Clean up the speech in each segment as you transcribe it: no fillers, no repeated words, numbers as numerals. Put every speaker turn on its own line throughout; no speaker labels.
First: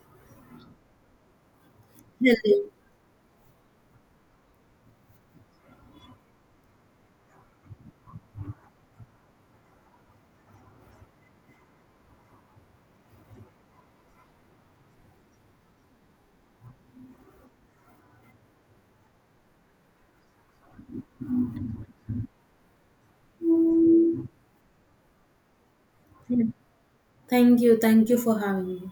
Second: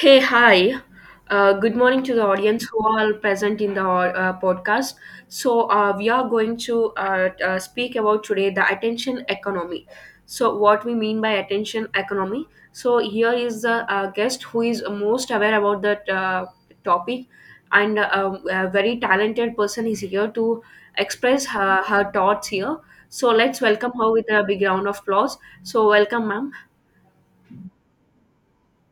Hey, hi. Good morning to the
Hello.
audience who are present in the podcast. So we are going to speak about today the attention economy. So, what we mean by attention economy? So, here is the guest who is most aware about that topic, and a very talented person is here to express her thoughts here. So, let's welcome her with a big round of applause. So, welcome,
Yeah.
ma'am.
Thank you. Thank you for having me.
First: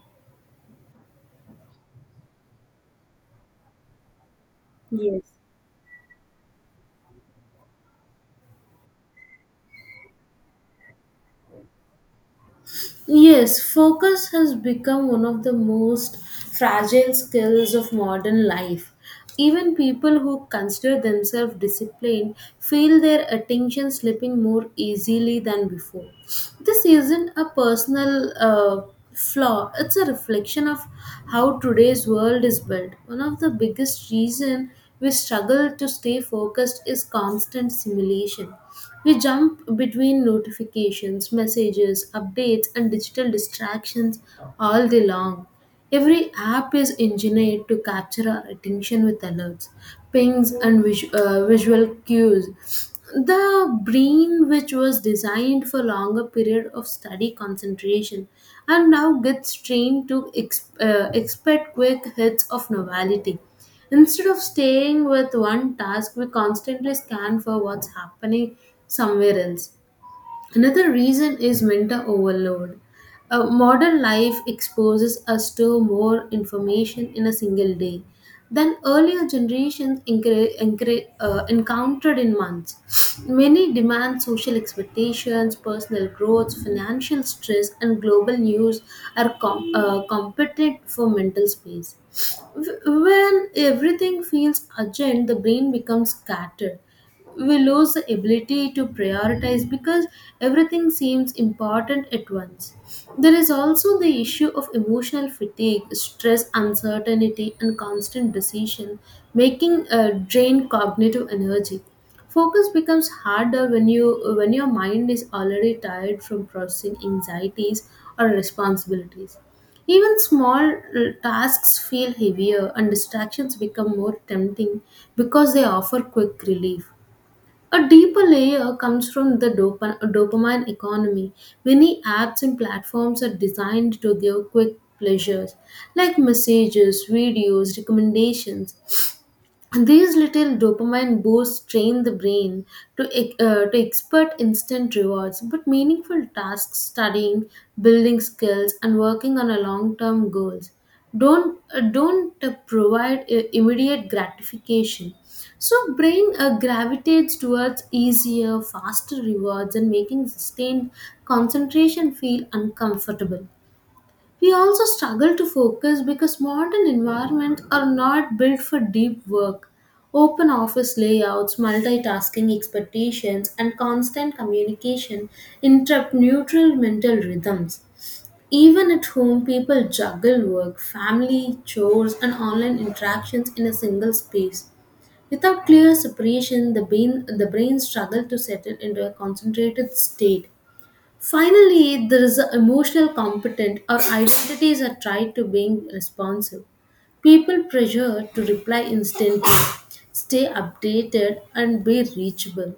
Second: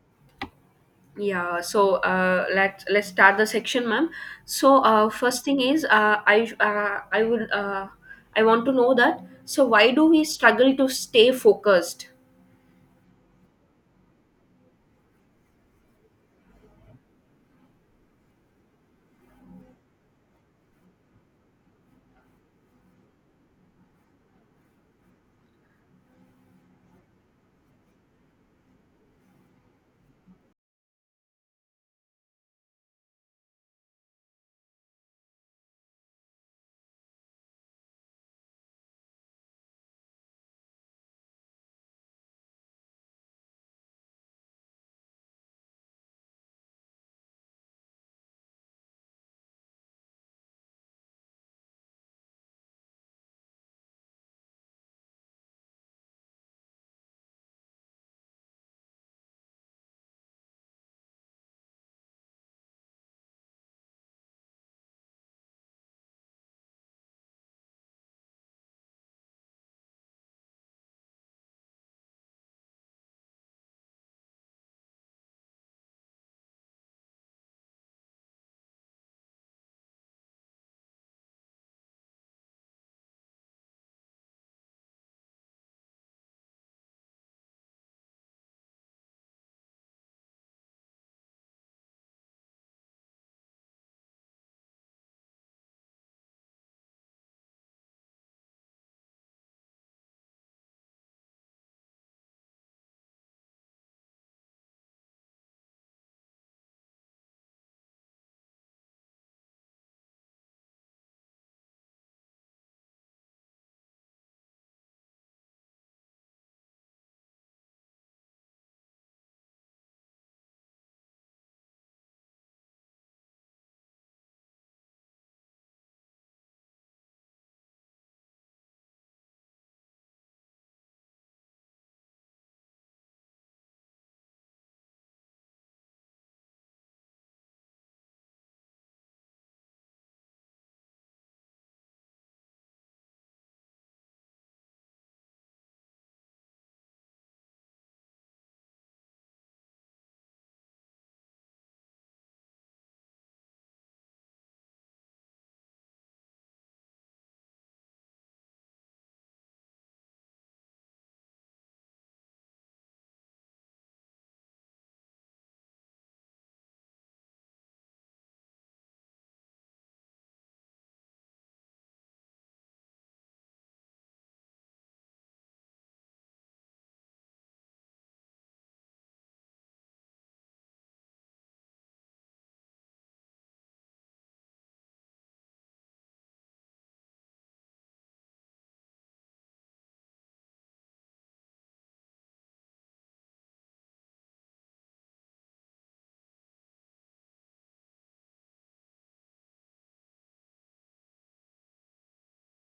Yeah, so let's start the section, ma'am. So
Yes.
first thing is, I would I want to know that. So why do we struggle to stay focused?
Yes, focus has become one of the most fragile skills of modern life. Even people who consider themselves disciplined feel their attention slipping more easily than before. This isn't a personal flaw, it's a reflection of how today's world is built. One of the biggest reasons we struggle to stay focused is constant simulation. We jump between notifications, messages, updates, and digital distractions all day long. Every app is engineered to capture our attention with alerts, pings, and visual cues. The brain, which was designed for longer period of study concentration, and now gets trained to expect quick hits of novelty. Instead of staying with one task, we constantly scan for what's happening somewhere else. Another reason is mental overload. Modern life exposes us to more information in a single day than earlier generations encountered in months. Many demand social expectations, personal growth, financial stress, and global news are competent for mental space. When everything feels urgent, the brain becomes scattered. We lose the ability to prioritize because everything seems important at once. There is also the issue of emotional fatigue, stress, uncertainty, and constant decision making drain cognitive energy. Focus becomes harder when you when your mind is already tired from processing anxieties or responsibilities. Even small tasks feel heavier and distractions become more tempting because they offer quick relief. A deeper layer comes from the dopamine economy. Many apps and platforms are designed to give quick pleasures like messages, videos, recommendations, these little dopamine boosts train the brain to, to expert instant rewards, but meaningful tasks, studying, building skills, and working on a long-term goals, don't provide immediate gratification. So brain gravitates towards easier, faster rewards, and making sustained concentration feel uncomfortable. We also struggle to focus because modern environments are not built for deep work. Open office layouts, multitasking expectations, and constant communication interrupt neutral mental rhythms. Even at home, people juggle work, family, chores, and online interactions in a single space. Without clear separation, the brain struggles to settle into a concentrated state. Finally, there is the emotional competent. Our identities are tied to being responsive. People pressure to reply instantly, stay updated, and be reachable,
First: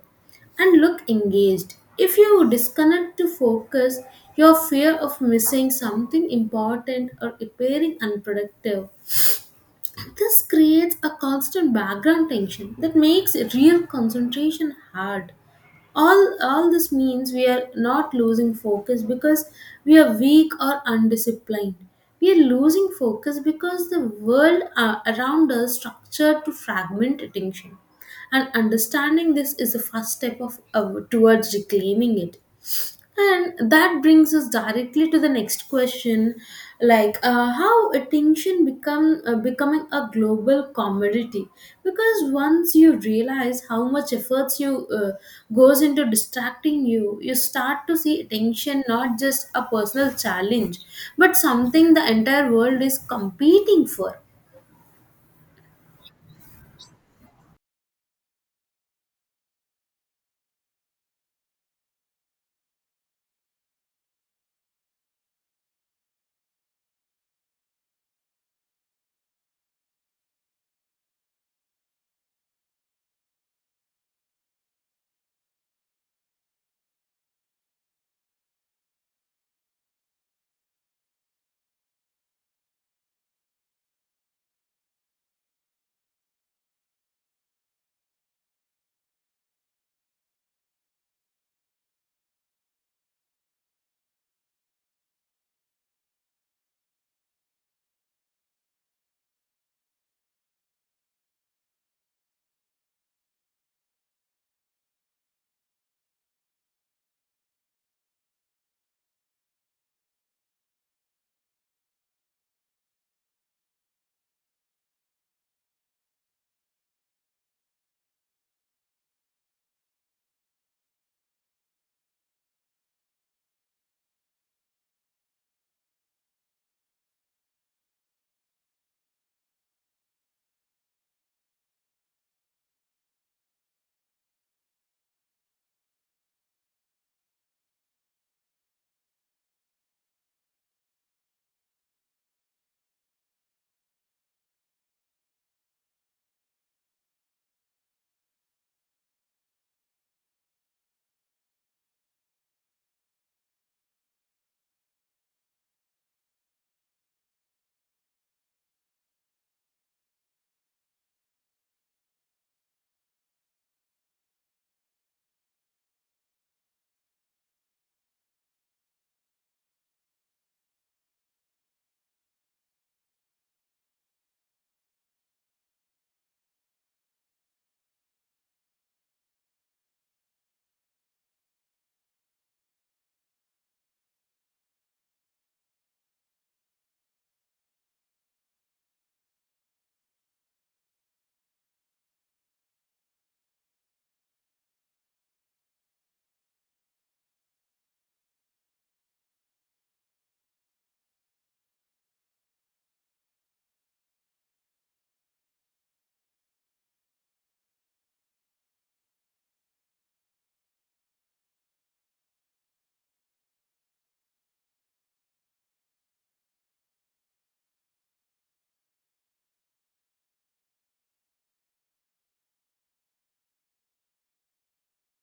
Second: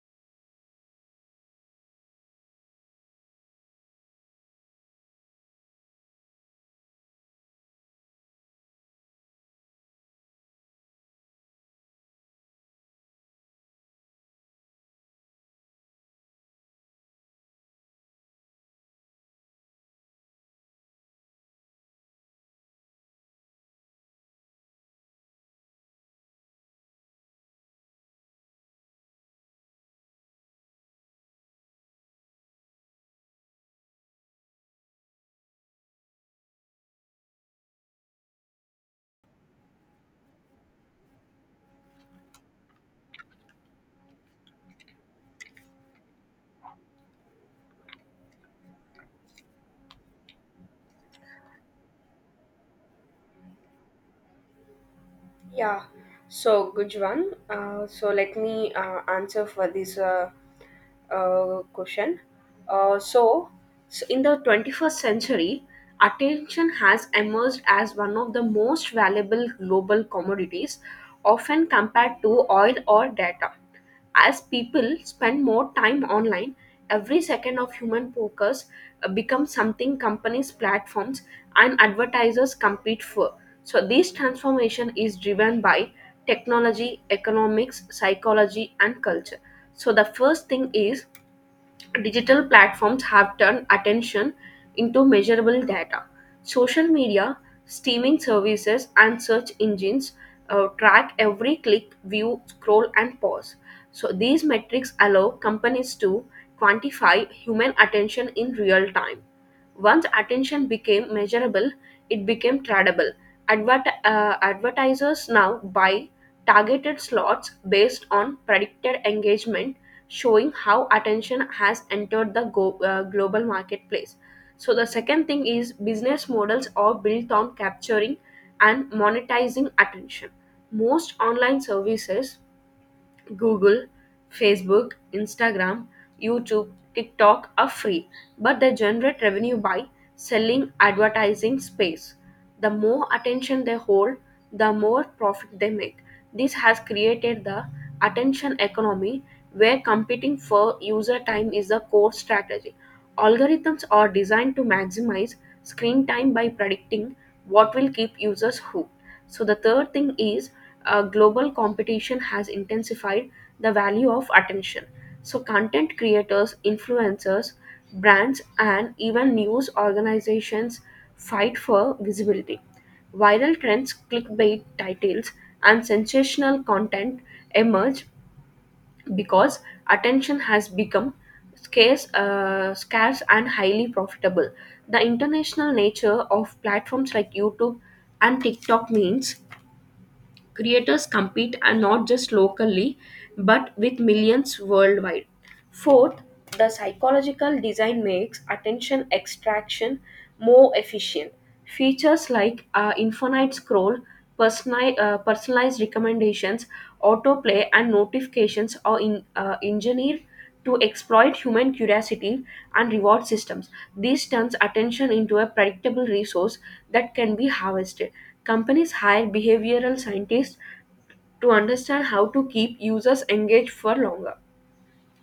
and look engaged. If you disconnect to focus, your fear of missing something important or appearing unproductive, this creates a constant background tension that makes real concentration hard. All this means we are not losing focus because we are weak or undisciplined. We are losing focus because the world around us structured to fragment attention. And understanding this is the first step of towards reclaiming it. And that brings us directly to the next question, like how attention become becoming a global commodity. Because once you realize how much efforts you goes into distracting you, you start to see attention not just a personal challenge, but something the entire world is competing for.
Yeah, so good one. So let me answer for this question. Uh, so, So in the 21st century, attention has emerged as one of the most valuable global commodities, often compared to oil or data. As people spend more time online, every second of human focus becomes something companies, platforms, and advertisers compete for. So, this transformation is driven by technology, economics, psychology, and culture. So, the first thing is digital platforms have turned attention into measurable data. Social media, streaming services, and search engines track every click, view, scroll, and pause. So, these metrics allow companies to quantify human attention in real time. Once attention became measurable, it became tradable. Advertisers now buy targeted slots based on predicted engagement, showing how attention has entered the global marketplace. So, the second thing is business models are built on capturing and monetizing attention. Most online services Google, Facebook, Instagram, YouTube, TikTok are free, but they generate revenue by selling advertising space. The more attention they hold, the more profit they make. This has created the attention economy where competing for user time is the core strategy. Algorithms are designed to maximize screen time by predicting what will keep users hooked. So the third thing is global competition has intensified the value of attention. So content creators, influencers, brands, and even news organizations fight for visibility. Viral trends, clickbait titles, and sensational content emerge because attention has become scarce and highly profitable. The international nature of platforms like YouTube and TikTok means creators compete and not just locally but with millions worldwide. Fourth, the psychological design makes attention extraction more efficient. Features like infinite scroll, personalized recommendations, autoplay, and notifications are engineered to exploit human curiosity and reward systems. This turns attention into a predictable resource that can be harvested. Companies hire behavioral scientists to understand how to keep users engaged for longer.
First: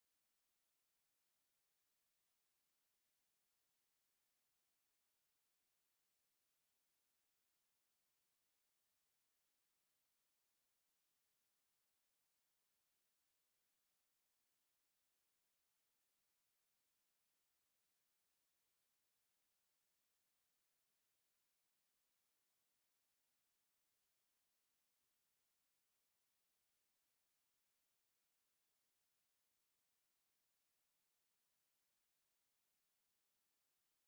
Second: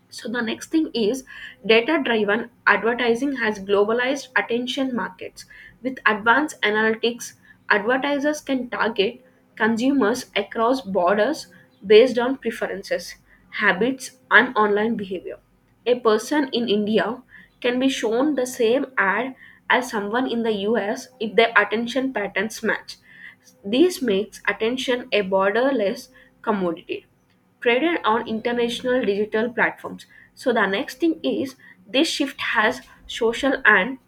So the next thing is data driven advertising has globalized attention markets. With advanced analytics, advertisers can target consumers across borders based on preferences, habits, and online behavior. A person in India can be shown the same ad as someone in the US if their attention patterns match. This makes attention a borderless commodity traded on international digital platforms. So the next thing is this shift has social and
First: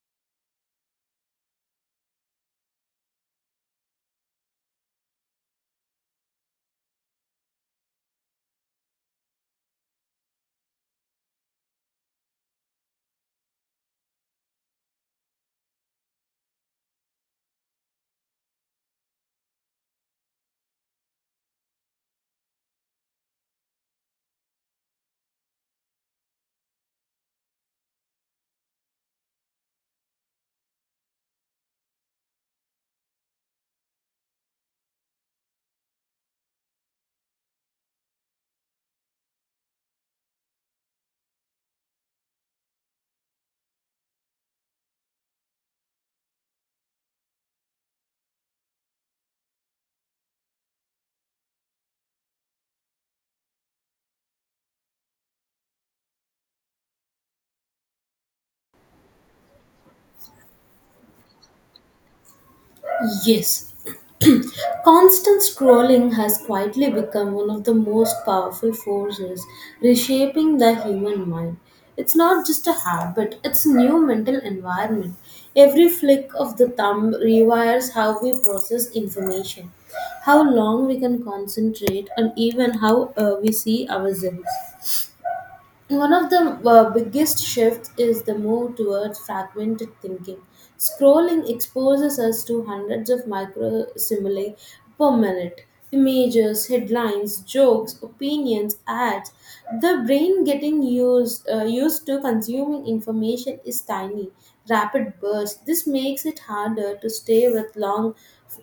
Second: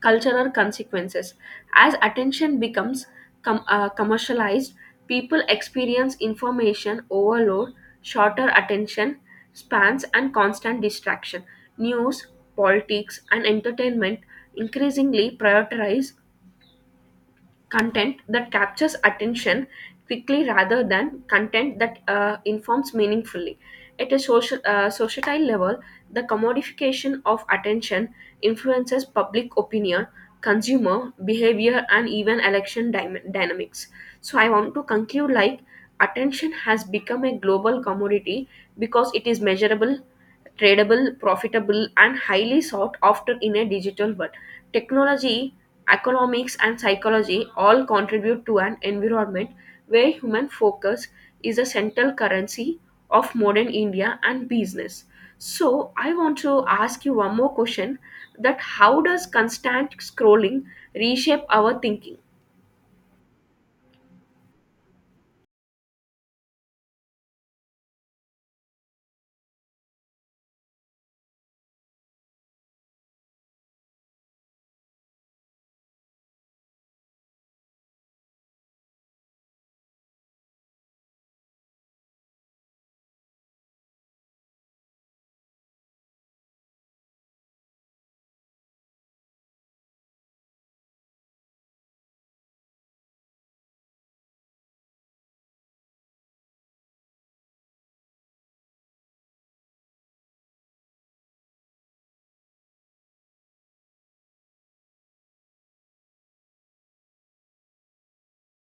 cultural consequences. As attention becomes commercialized, people experience information overload, shorter attention spans, and constant distraction. News, politics, and entertainment increasingly prioritize content that captures attention quickly rather than content that informs meaningfully. At a societal level, the commodification of attention influences public opinion, consumer behavior, and even election dynamics. So, I want to conclude like attention has become a global commodity because it is measurable tradable, profitable, and highly sought after in a digital world. Technology, economics, and psychology all contribute to an environment where human focus is a central currency of modern India and business. So, I want to ask you one more question that how does constant scrolling reshape our thinking?
Yes, constant scrolling has quietly become one of the most powerful forces reshaping the human mind. It's not just a habit, it's a new mental environment. Every flick of the thumb rewires how we process information, how long we can concentrate, and even how we see ourselves. One of the biggest shifts is the move towards fragmented thinking. Scrolling exposes us to hundreds of micro simile per minute images, headlines, jokes, opinions, ads. The brain getting used to consuming information is tiny, rapid bursts. This makes it harder to stay with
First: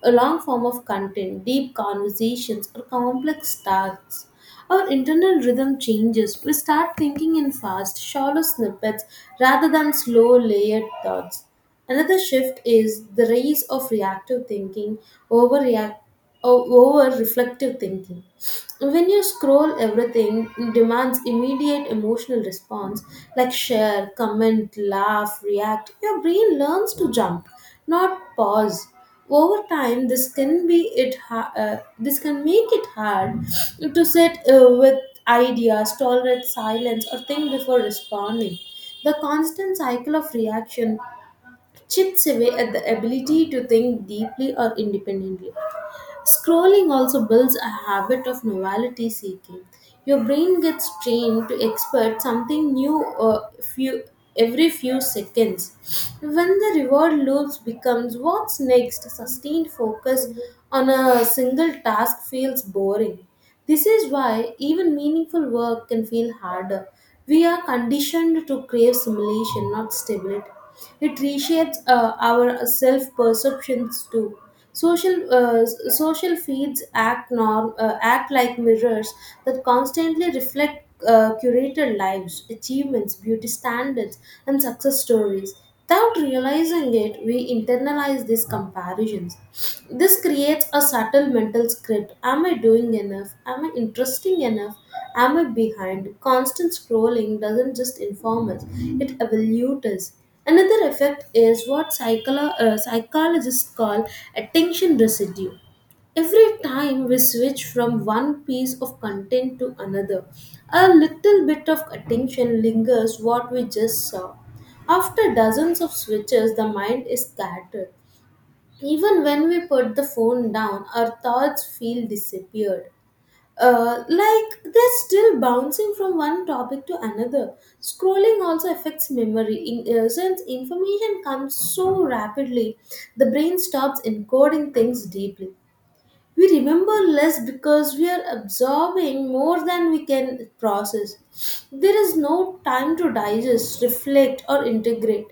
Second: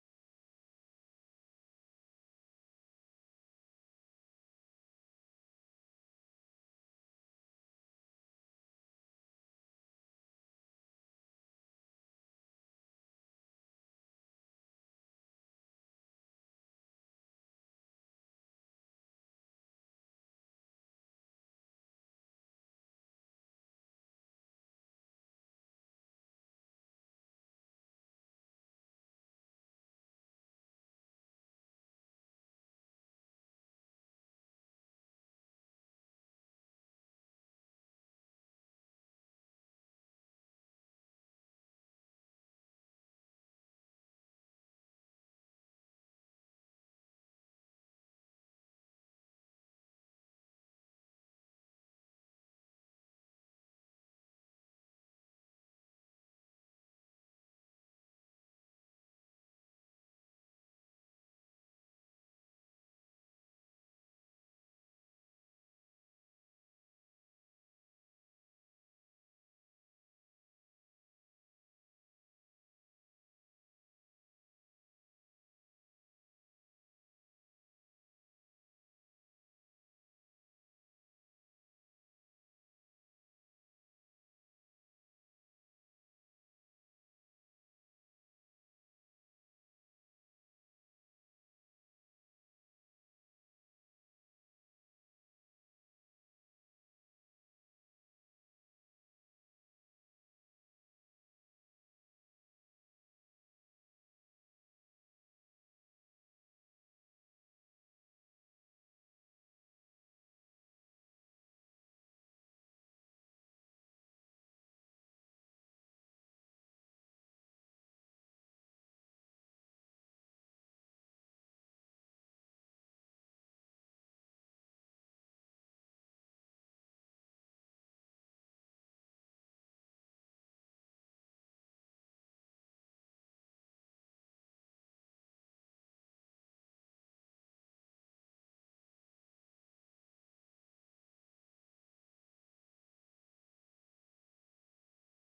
a long form of content, deep conversations, or complex tasks. Our internal rhythm changes. We start thinking in fast, shallow snippets rather than slow, layered thoughts. Another shift is the rise of reactive thinking over react over reflective thinking. When you scroll, everything demands immediate emotional response like share, comment, laugh, react. Your brain learns to jump, not pause. Over time, this can make it hard to sit with ideas, tolerate silence, or think before responding. The constant cycle of reaction chips away at the ability to think deeply or independently. Scrolling also builds a habit of novelty seeking. Your brain gets trained to expect something new few, every few seconds. When the reward loops becomes what's next, sustained focus on a single task feels boring. This is why even meaningful work can feel harder. We are conditioned to crave simulation, not stability. It reshapes our self perceptions too. Social feeds act like mirrors that constantly reflect curated lives, achievements, beauty standards, and success stories. Without realizing it, we internalize these comparisons. This creates a subtle mental script. Am I doing enough? Am I interesting enough? Am I behind? Constant scrolling doesn't just inform us, it evolutes us. Another effect is what psychologists call attention residue. Every time we switch from one piece of content to another, a little bit of attention lingers what we just saw. After dozens of switches, the mind is scattered. Even when we put the phone down, our thoughts feel disappeared. Like they're still bouncing from one topic to another. Scrolling also affects memory. Since information comes so rapidly, the brain stops encoding things deeply. We remember less because we are absorbing more than we can process. There is no time to digest, reflect, or integrate.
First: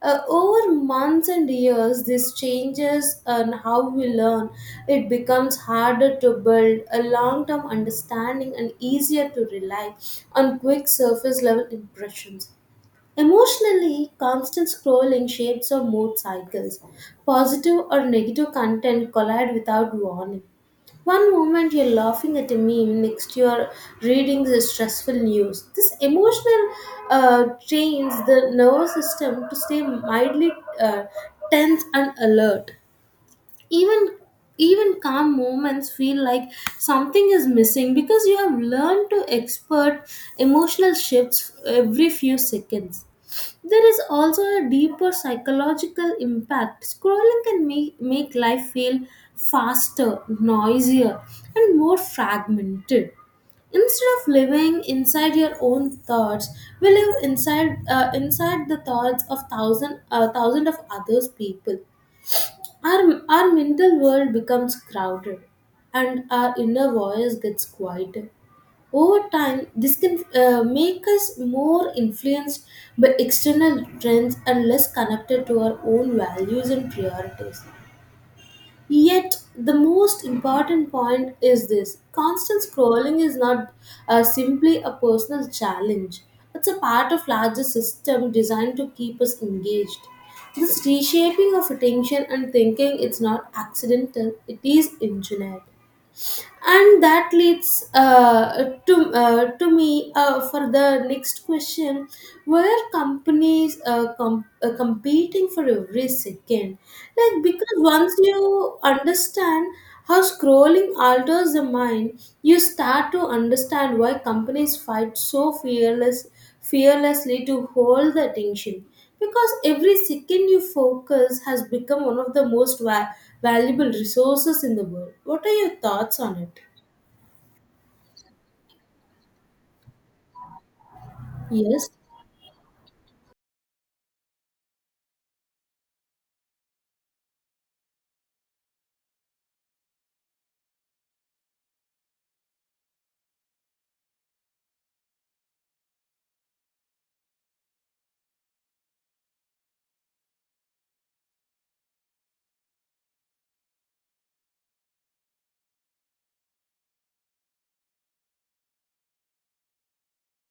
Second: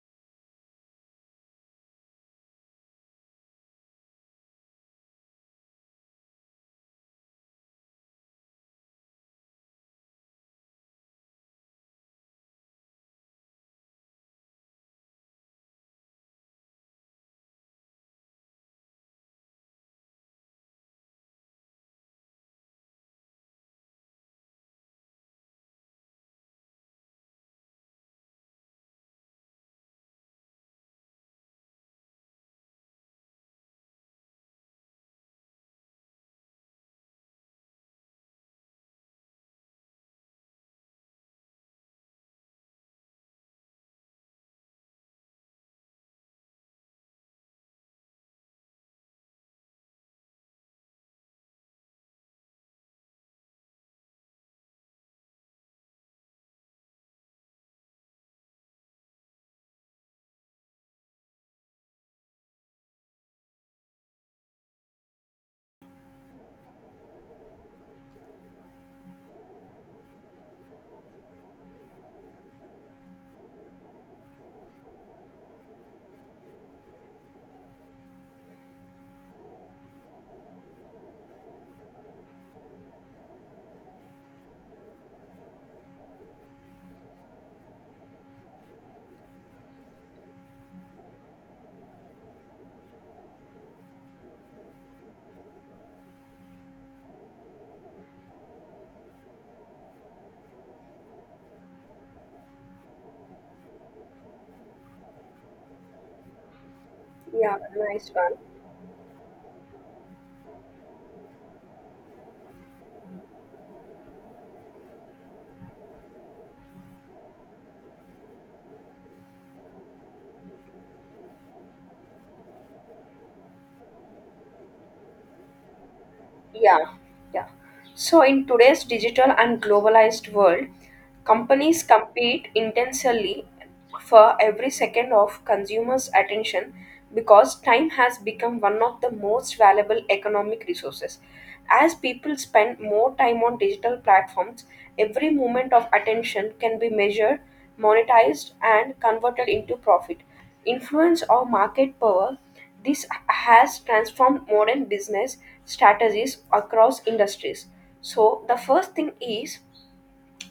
Over months and years, this changes and how we learn. It becomes harder to build a long term understanding and easier to rely on quick surface level impressions. Emotionally, constant scrolling shapes our mood cycles. Positive or negative content collide without warning. One moment you're laughing at a meme, next you're reading the stressful news. This emotional trains the nervous system to stay mildly uh, tense and alert, even even calm moments feel like something is missing because you have learned to expert emotional shifts every few seconds. There is also a deeper psychological impact. Scrolling can make life feel faster, noisier, and more fragmented. Instead of living inside your own thoughts, we live inside inside the thoughts of thousand of others people. Our mental world becomes crowded and our inner voice gets quieter. Over time, this can make us more influenced by external trends and less connected to our own values and priorities. Yet, the most important point is this, constant scrolling is not simply a personal challenge, it's a part of larger system designed to keep us engaged. This reshaping of attention and thinking is not accidental, it is engineered, and that leads to me for the next question, where companies competing for every second, like,
Yeah,
because
nice
once
one.
you understand how scrolling alters the mind, you start to understand why companies fight so fearlessly to hold the attention, because every second you focus has become one of the most valuable resources in the world. What are your thoughts on it?
Yeah, yeah. So in today's digital and globalized world, companies
Yes.
compete intensely for every second of consumers' attention because time has become one of the most valuable economic resources. As people spend more time on digital platforms, every moment of attention can be measured, monetized, and converted into profit, influence, or market power. This has transformed modern business strategies across industries. So, the first thing is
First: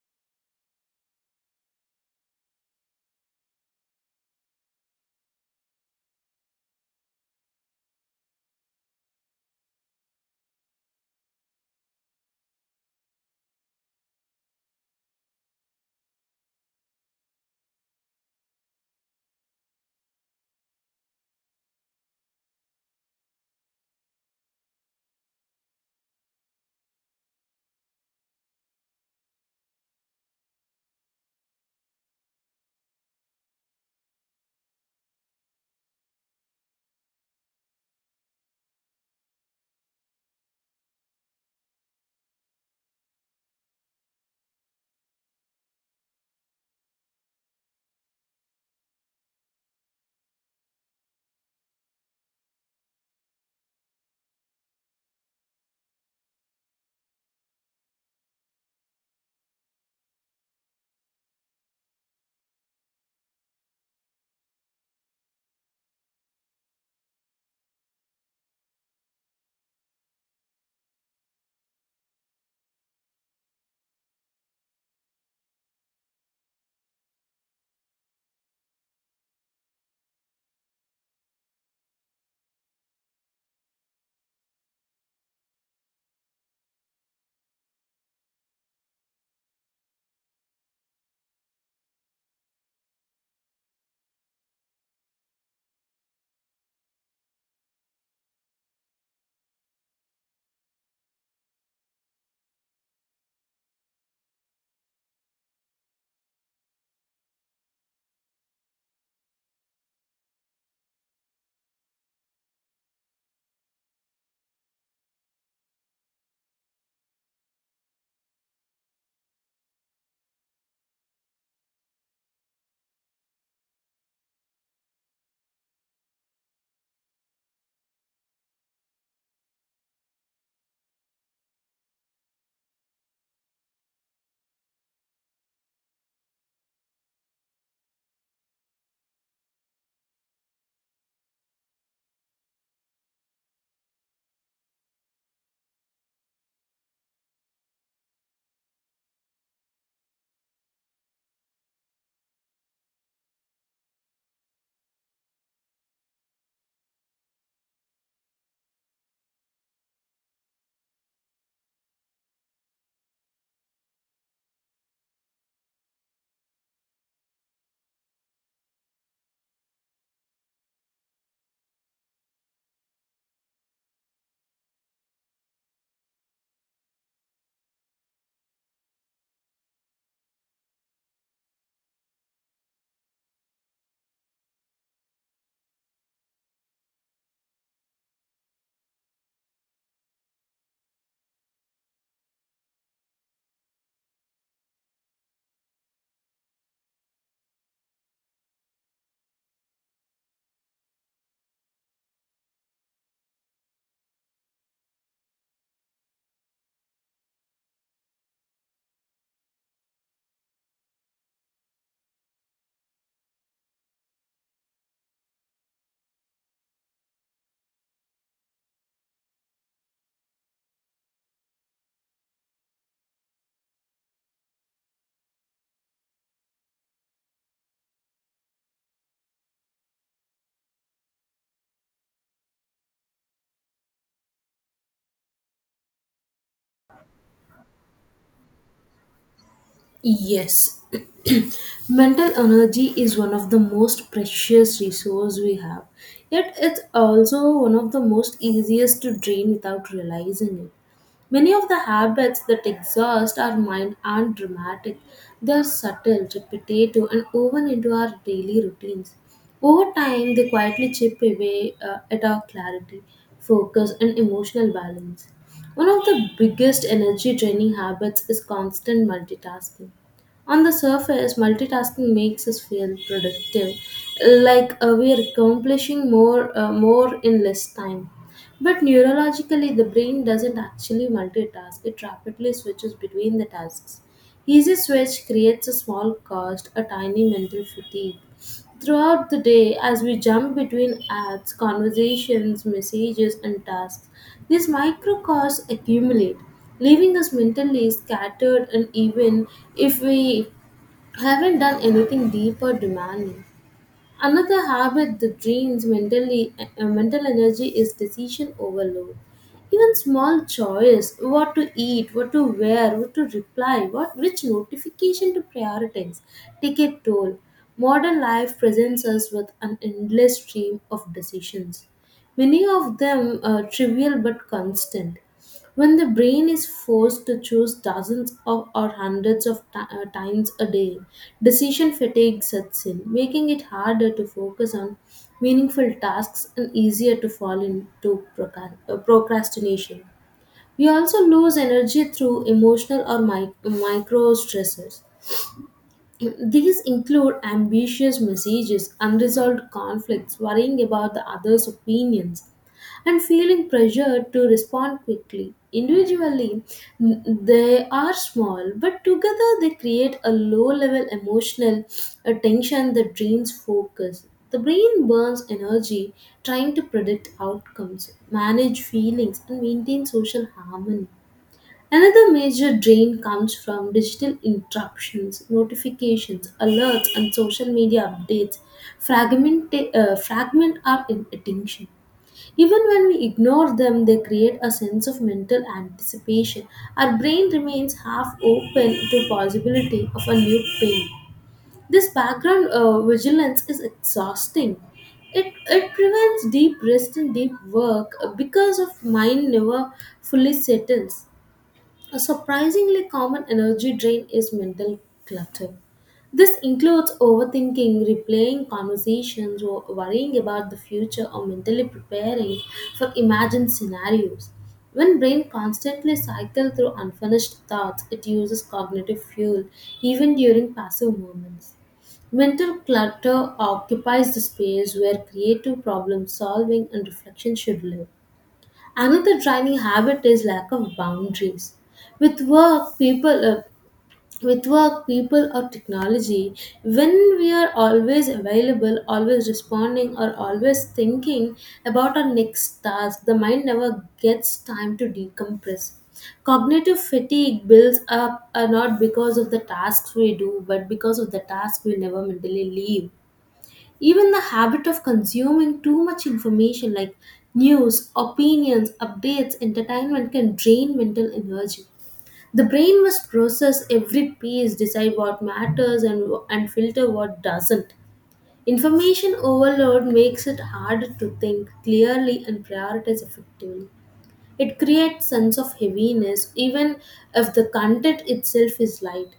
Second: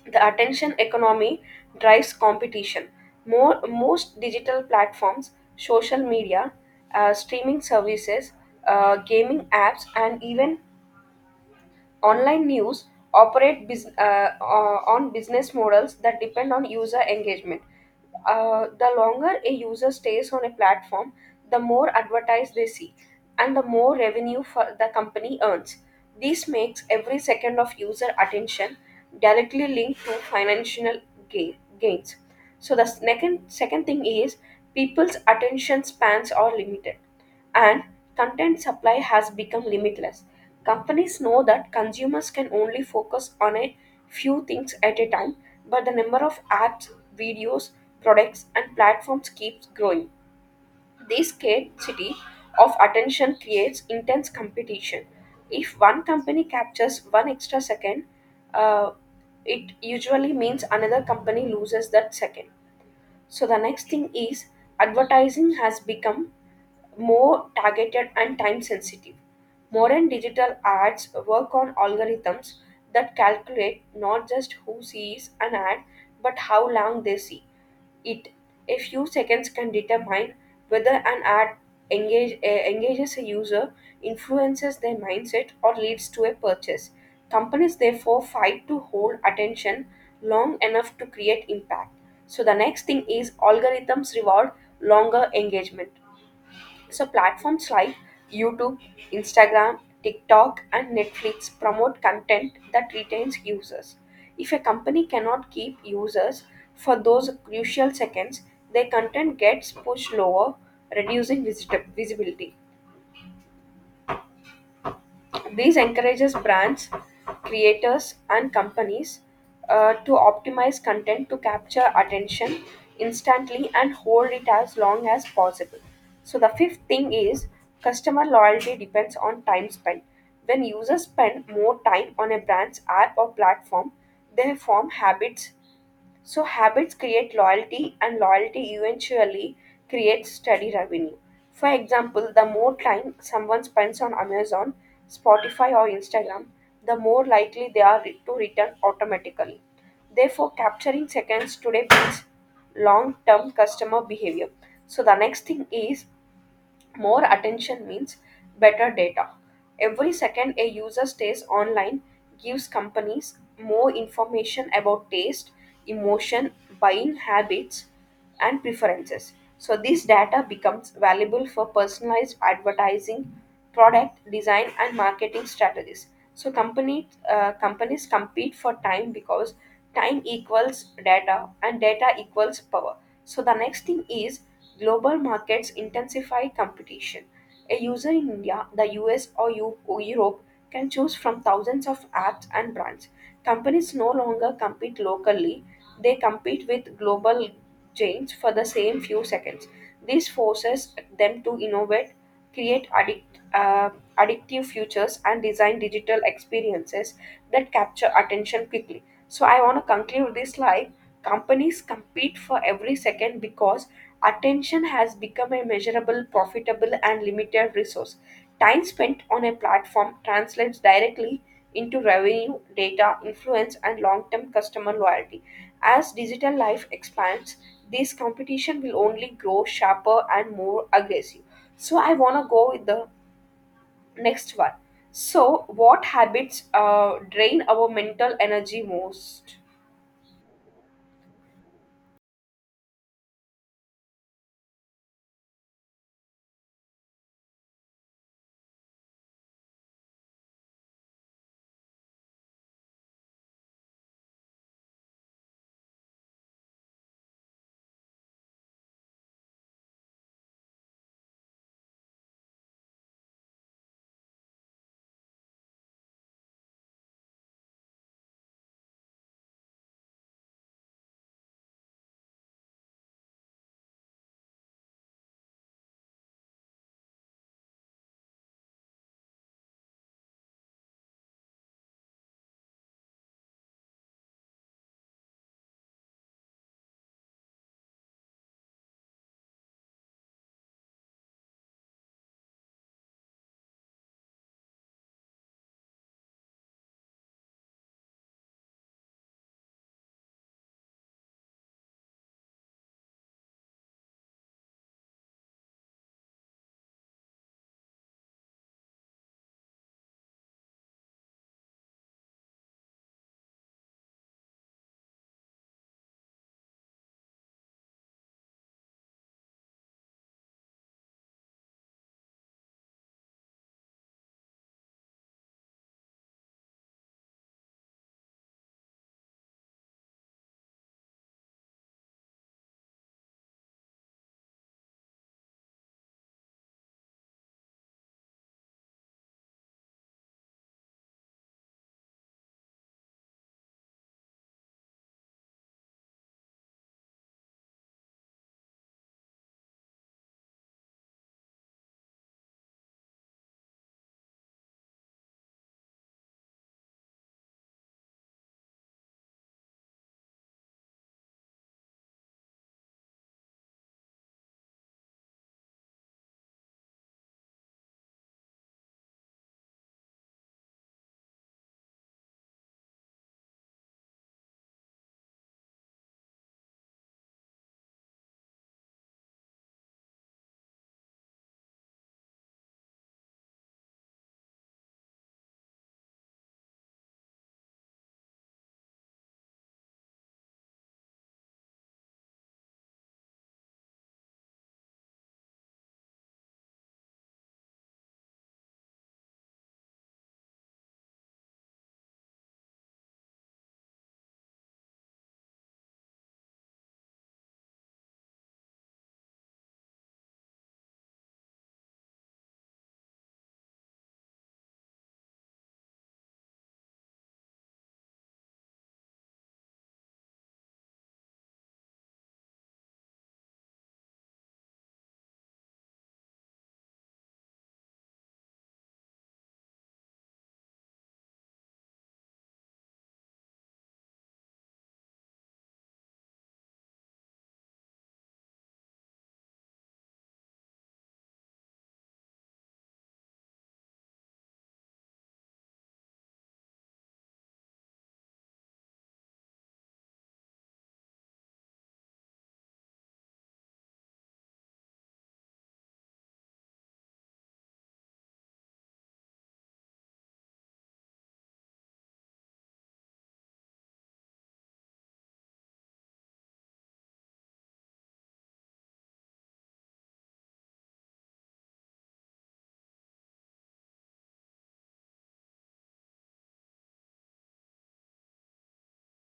the attention economy drives competition. Most digital platforms, social media, streaming services, gaming apps, and even online news operate on business models that depend on user engagement. The longer a user stays on a platform, the more advertise they see and the more revenue for the company earns. This makes every second of user attention directly linked to financial gains. So the second thing is people's attention spans are limited and content supply has become limitless. Companies know that consumers can only focus on a few things at a time, but the number of apps, videos, products, and platforms keeps growing. This scarcity of attention creates intense competition. If one company captures one extra second, uh, it usually means another company loses that second. So the next thing is advertising has become more targeted and time sensitive. Modern digital ads work on algorithms that calculate not just who sees an ad but how long they see. It A few seconds can determine whether an ad engages a user, influences their mindset, or leads to a purchase. Companies therefore fight to hold attention long enough to create impact. So the next thing is algorithms reward longer engagement. So platforms like YouTube, Instagram, TikTok, and Netflix promote content that retains users. If a company cannot keep users for those crucial seconds, their content gets pushed lower, reducing visibility. This encourages brands, creators, and companies to optimize content to capture attention instantly and hold it as long as possible. So, the fifth thing is customer loyalty depends on time spent. When users spend more time on a brand's app or platform, they form habits so habits create loyalty, and loyalty eventually creates steady revenue. For example, the more time someone spends on Amazon, Spotify, or Instagram, the more likely they are to return automatically. Therefore, capturing seconds today builds long term customer behavior. So, the next thing is more attention means better data. Every second a user stays online gives companies more information about taste, emotion, buying habits, and preferences. So, this data becomes valuable for personalized advertising product design and marketing strategies so company companies compete for time because time equals data and data equals power. So the next thing is global markets intensify competition. A user in India, the US, or or europe can choose from thousands of apps and brands. Companies no longer compete locally, they compete with global chains for the same few seconds. This forces them to innovate, create addictive futures, and design digital experiences that capture attention quickly. So, I want to conclude this like companies compete for every second because attention has become a measurable, profitable, and limited resource. Time spent on a platform translates directly into revenue, data, influence, and long term customer loyalty. As digital life expands, this competition will only grow sharper and more aggressive. So, I want to go with the next one. So, what habits drain our mental energy most?
Yes. Mental energy is one of the most precious resource we have. Yet it's also one of the most easiest to drain without realizing it. Many of the habits that exhaust our mind aren't dramatic. They are subtle, repetitive, and woven into our daily routines. Over time, they quietly chip away at our clarity, focus, and emotional balance. One of the biggest energy draining habits is constant multitasking. On the surface, multitasking makes us feel productive, like we are accomplishing more in less time. But neurologically, the brain doesn't actually multitask, it rapidly switches between the tasks. Easy switch creates a small cost, a tiny mental fatigue. Throughout the day, as we jump between ads, conversations, messages, and tasks, these micro costs accumulate, leaving us mentally scattered and even if we haven't done anything deep or demanding. Another habit that drains mental energy is decision overload. Even small choice, what to eat, what to wear, what to reply, what which notification to prioritize, take a toll. Modern life presents us with an endless stream of decisions. Many of them are trivial but constant. When the brain is forced to choose dozens of or hundreds of times a day, decision fatigue sets in, making it harder to focus on meaningful tasks and easier to fall into procrastination. We also lose energy through emotional or micro stressors. These include ambitious messages, unresolved conflicts, worrying about the other's opinions, and feeling pressured to respond quickly. Individually, they are small, but together they create a low level emotional tension that drains focus. The brain burns energy trying to predict outcomes, manage feelings, and maintain social harmony. Another major drain comes from digital interruptions, notifications, alerts, and social media updates fragment our attention. Even when we ignore them, they create a sense of mental anticipation. Our brain remains half open to possibility of a new pain. This background vigilance is exhausting. It prevents deep rest and deep work because of mind never fully settles. A surprisingly common energy drain is mental clutter. This includes overthinking, replaying conversations, or worrying about the future, or mentally preparing for imagined scenarios. When brain constantly cycles through unfinished thoughts, it uses cognitive fuel even during passive moments. Mental clutter occupies the space where creative problem solving and reflection should live. Another driving habit is lack of boundaries. With work, people, uh, with work, people or technology, when we are always available, always responding, or always thinking about our next task, the mind never gets time to decompress. Cognitive fatigue builds up not because of the tasks we do, but because of the tasks we never mentally leave. Even the habit of consuming too much information like news, opinions, updates, entertainment can drain mental energy. The brain must process every piece, decide what matters, and filter what doesn't. Information overload makes it harder to think clearly and prioritize effectively. It creates sense of heaviness even if the content itself is light.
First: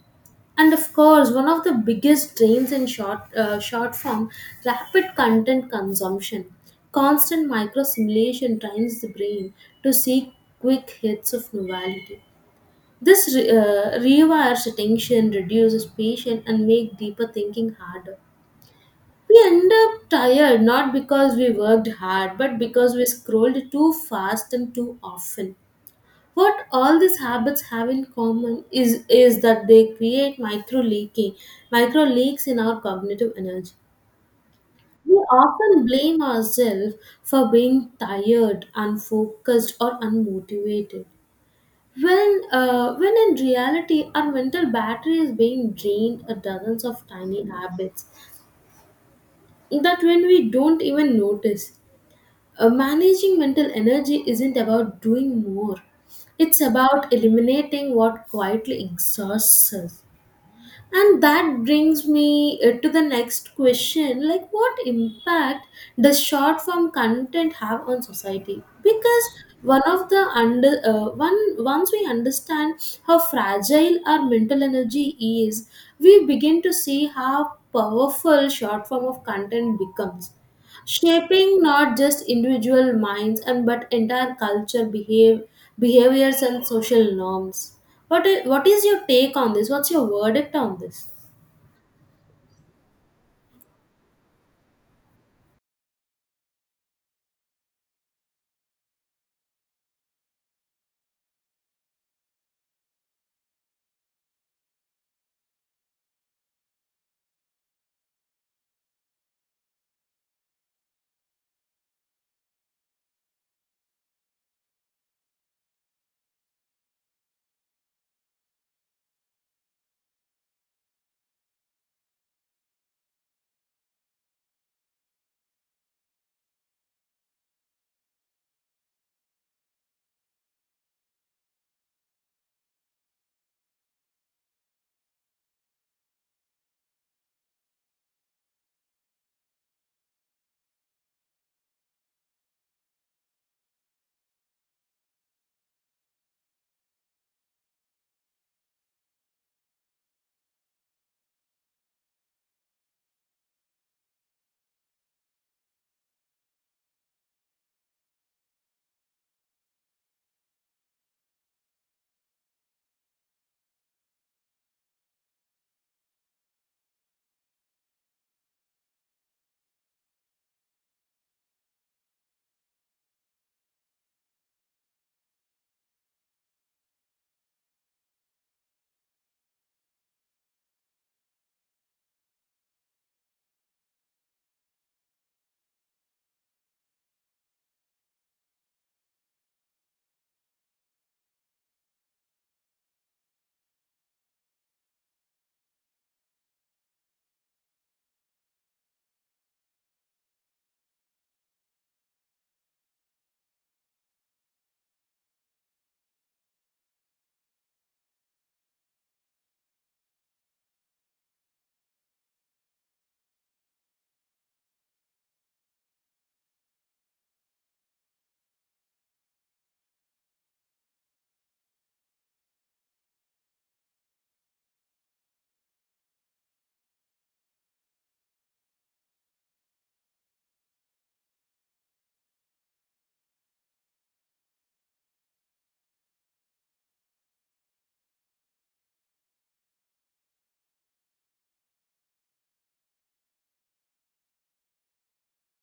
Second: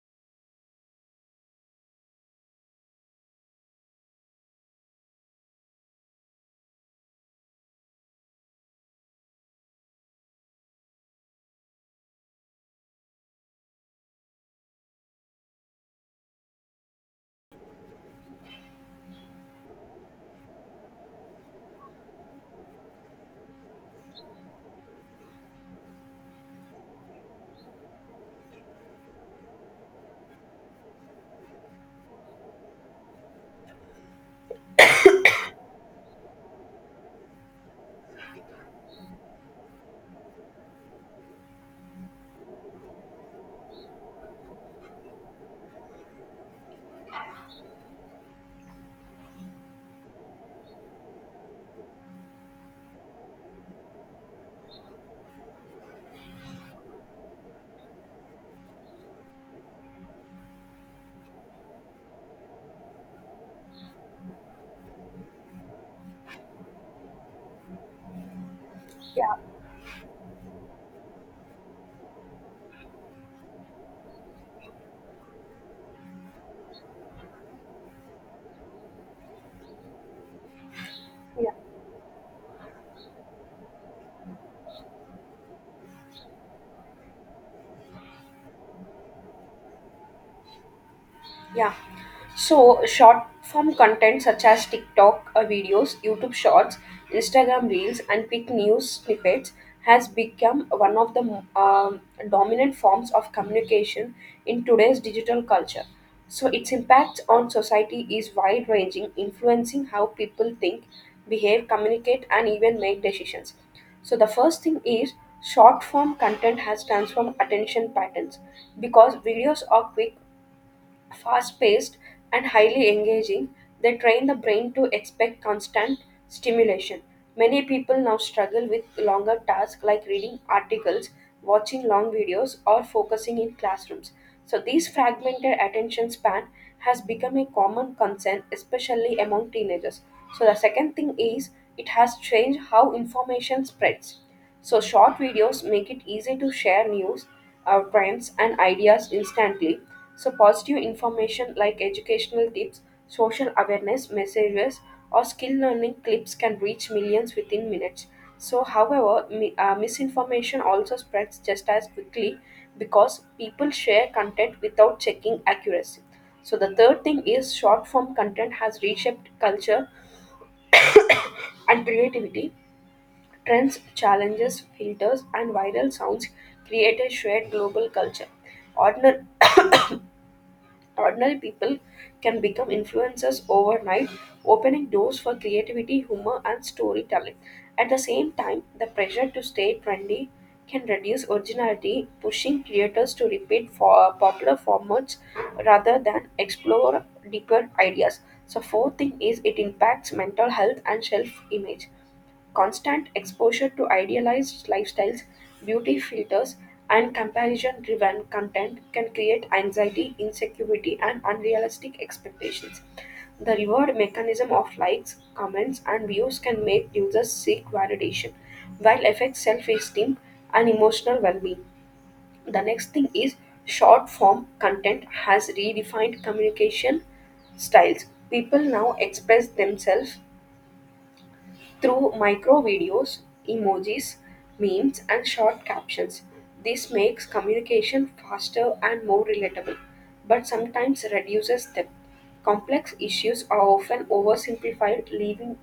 And of course, one of the biggest drains in short form, rapid content consumption. Constant micro simulation trains the brain to seek quick hits of novelty. This rewires attention, reduces patience, and make deeper thinking harder. We end up tired not because we worked hard, but because we scrolled too fast and too often. What all these habits have in common is that they create micro leaks in our cognitive energy. We often blame ourselves for being tired, unfocused, or unmotivated. When in reality, our mental battery is being drained at dozens of tiny habits that when we don't even notice. Managing mental energy isn't about doing more, it's about eliminating what quietly exhausts us. And that brings me to the next question, like, what impact does short form content have on society? Because
Yeah,
one of the under one once we understand how fragile our mental energy is, we begin to see how powerful short form of content becomes,
yeah.
shaping not just individual minds and but entire culture behave behaviors and social norms. What is your take on this? What's your verdict on this?
Yeah. So, short form content such as TikTok videos, YouTube Shorts, Instagram Reels, and quick news snippets has become one of the dominant forms of communication in today's digital culture. So, its impact on society is wide ranging, influencing how people think, behave, communicate, and even make decisions. So, the first thing is short form content has transformed attention patterns because videos are quick fast paced, and highly engaging, they train the brain to expect constant stimulation. Many people now struggle with longer tasks like reading articles, watching long videos, or focusing in classrooms. So, this fragmented attention span has become a common concern, especially among teenagers. So, the second thing is it has changed how information spreads. So, short videos make it easy to share news, trends, and ideas instantly. So, positive information like educational tips, social awareness messages, or skill learning clips can reach millions within minutes. So, however, misinformation also spreads just as quickly because people share content without checking accuracy. So, the third thing is short form content has reshaped culture and creativity. Trends, challenges, filters, and viral sounds create a shared global culture. Ordinary, Ordinary people can become influencers overnight, opening doors for creativity, humor, and storytelling. At the same time, the pressure to stay trendy can reduce originality, pushing creators to repeat for popular formats rather than explore deeper ideas. So, fourth thing is it impacts mental health and self image. Constant exposure to idealized lifestyles, beauty filters, and comparison driven content can create anxiety, insecurity, and unrealistic expectations. The reward mechanism of likes, comments, and views can make users seek validation, while affect self esteem and emotional well being. The next thing is short form content has redefined communication styles. People now express themselves through micro videos, emojis, memes, and short captions. This makes communication faster and more relatable, but sometimes reduces depth. Complex issues are often oversimplified, leaving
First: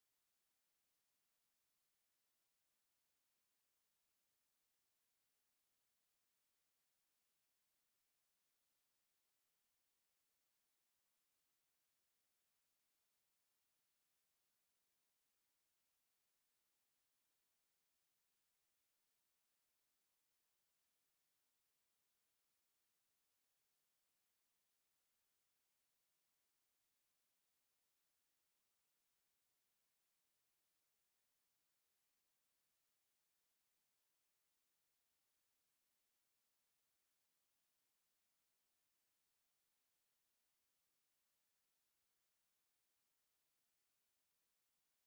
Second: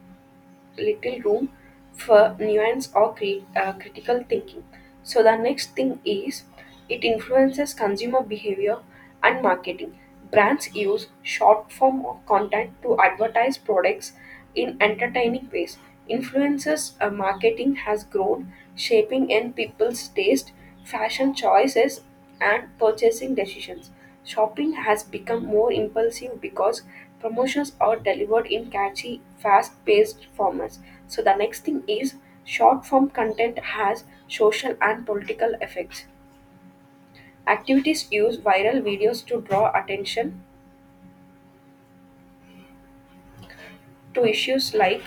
little room for nuance or critical thinking. So, the next thing is it influences consumer behavior and marketing. Brands use short form of content to advertise products in entertaining ways. Influencers marketing has grown, shaping in people's taste, fashion choices, and purchasing decisions. Shopping has become more impulsive because promotions are delivered in catchy, fast paced formats. So, the next thing is short form content has social and political effects. Activities use viral videos to draw attention to issues like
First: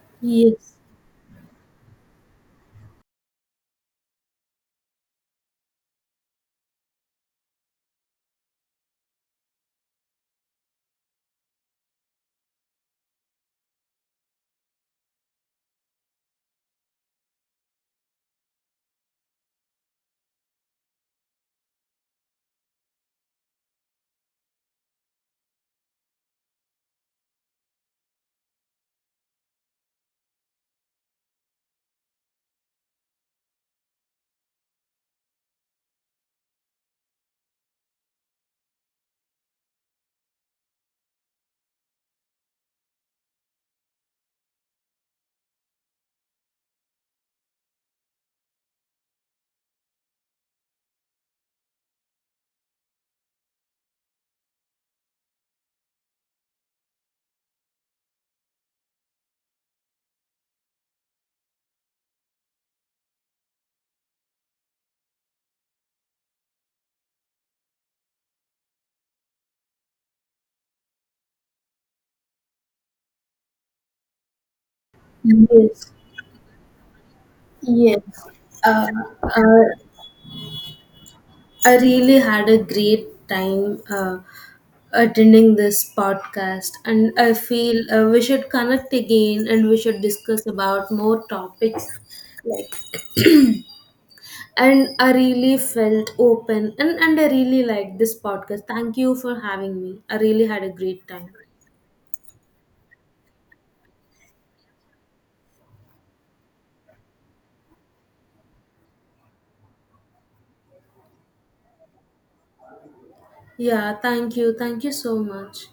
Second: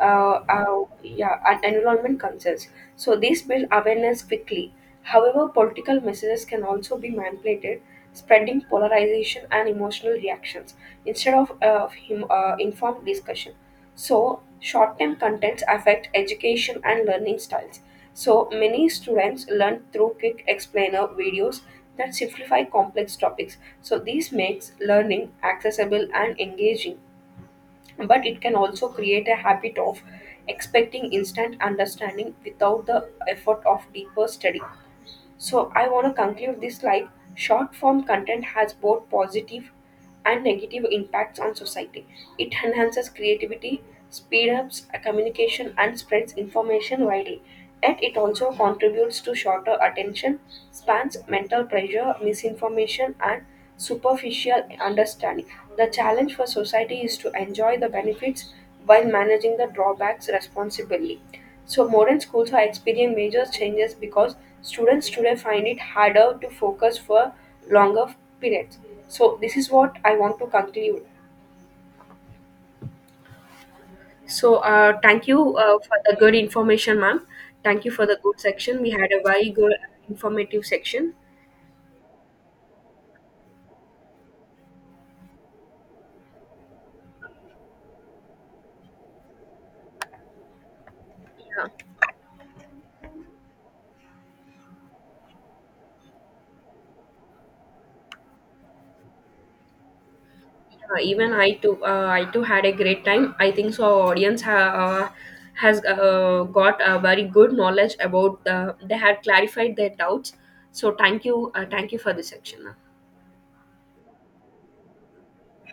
Yes.
yeah, and environment concerns. So these build awareness quickly. However, political messages can also be manipulated, spreading polarization and emotional reactions instead of informed discussion. So short-term contents affect education and learning styles. So many students learn through quick explainer videos that simplify complex topics. So this makes learning accessible and engaging but it can also create a habit of expecting instant understanding without the effort of deeper study. So I want to conclude this like short form content has both positive and negative impacts on society. It enhances creativity, speed ups communication and spreads information widely. Yet it also contributes to shorter attention spans, mental pressure, misinformation and superficial understanding. The challenge for society is to enjoy the benefits while managing the drawbacks responsibly. So, modern schools are experiencing major changes because students today find it harder to focus for longer periods. So, this is what I want to conclude. So, thank you
Yes.
for the good information, ma'am. Thank you
Yes.
for the good section.
uh,
We had a very
uh,
good informative section.
I really had a great time attending this podcast and I feel we should connect again and we should discuss about more
Yeah.
topics, like, and I really felt open, and I really liked this podcast. Thank you for having me. I really had a great time.
Even I too had a great time. I think so. Our audience has got a very good knowledge about the. They had clarified their doubts. So thank you for this section.
Yeah, thank you. Thank you so much.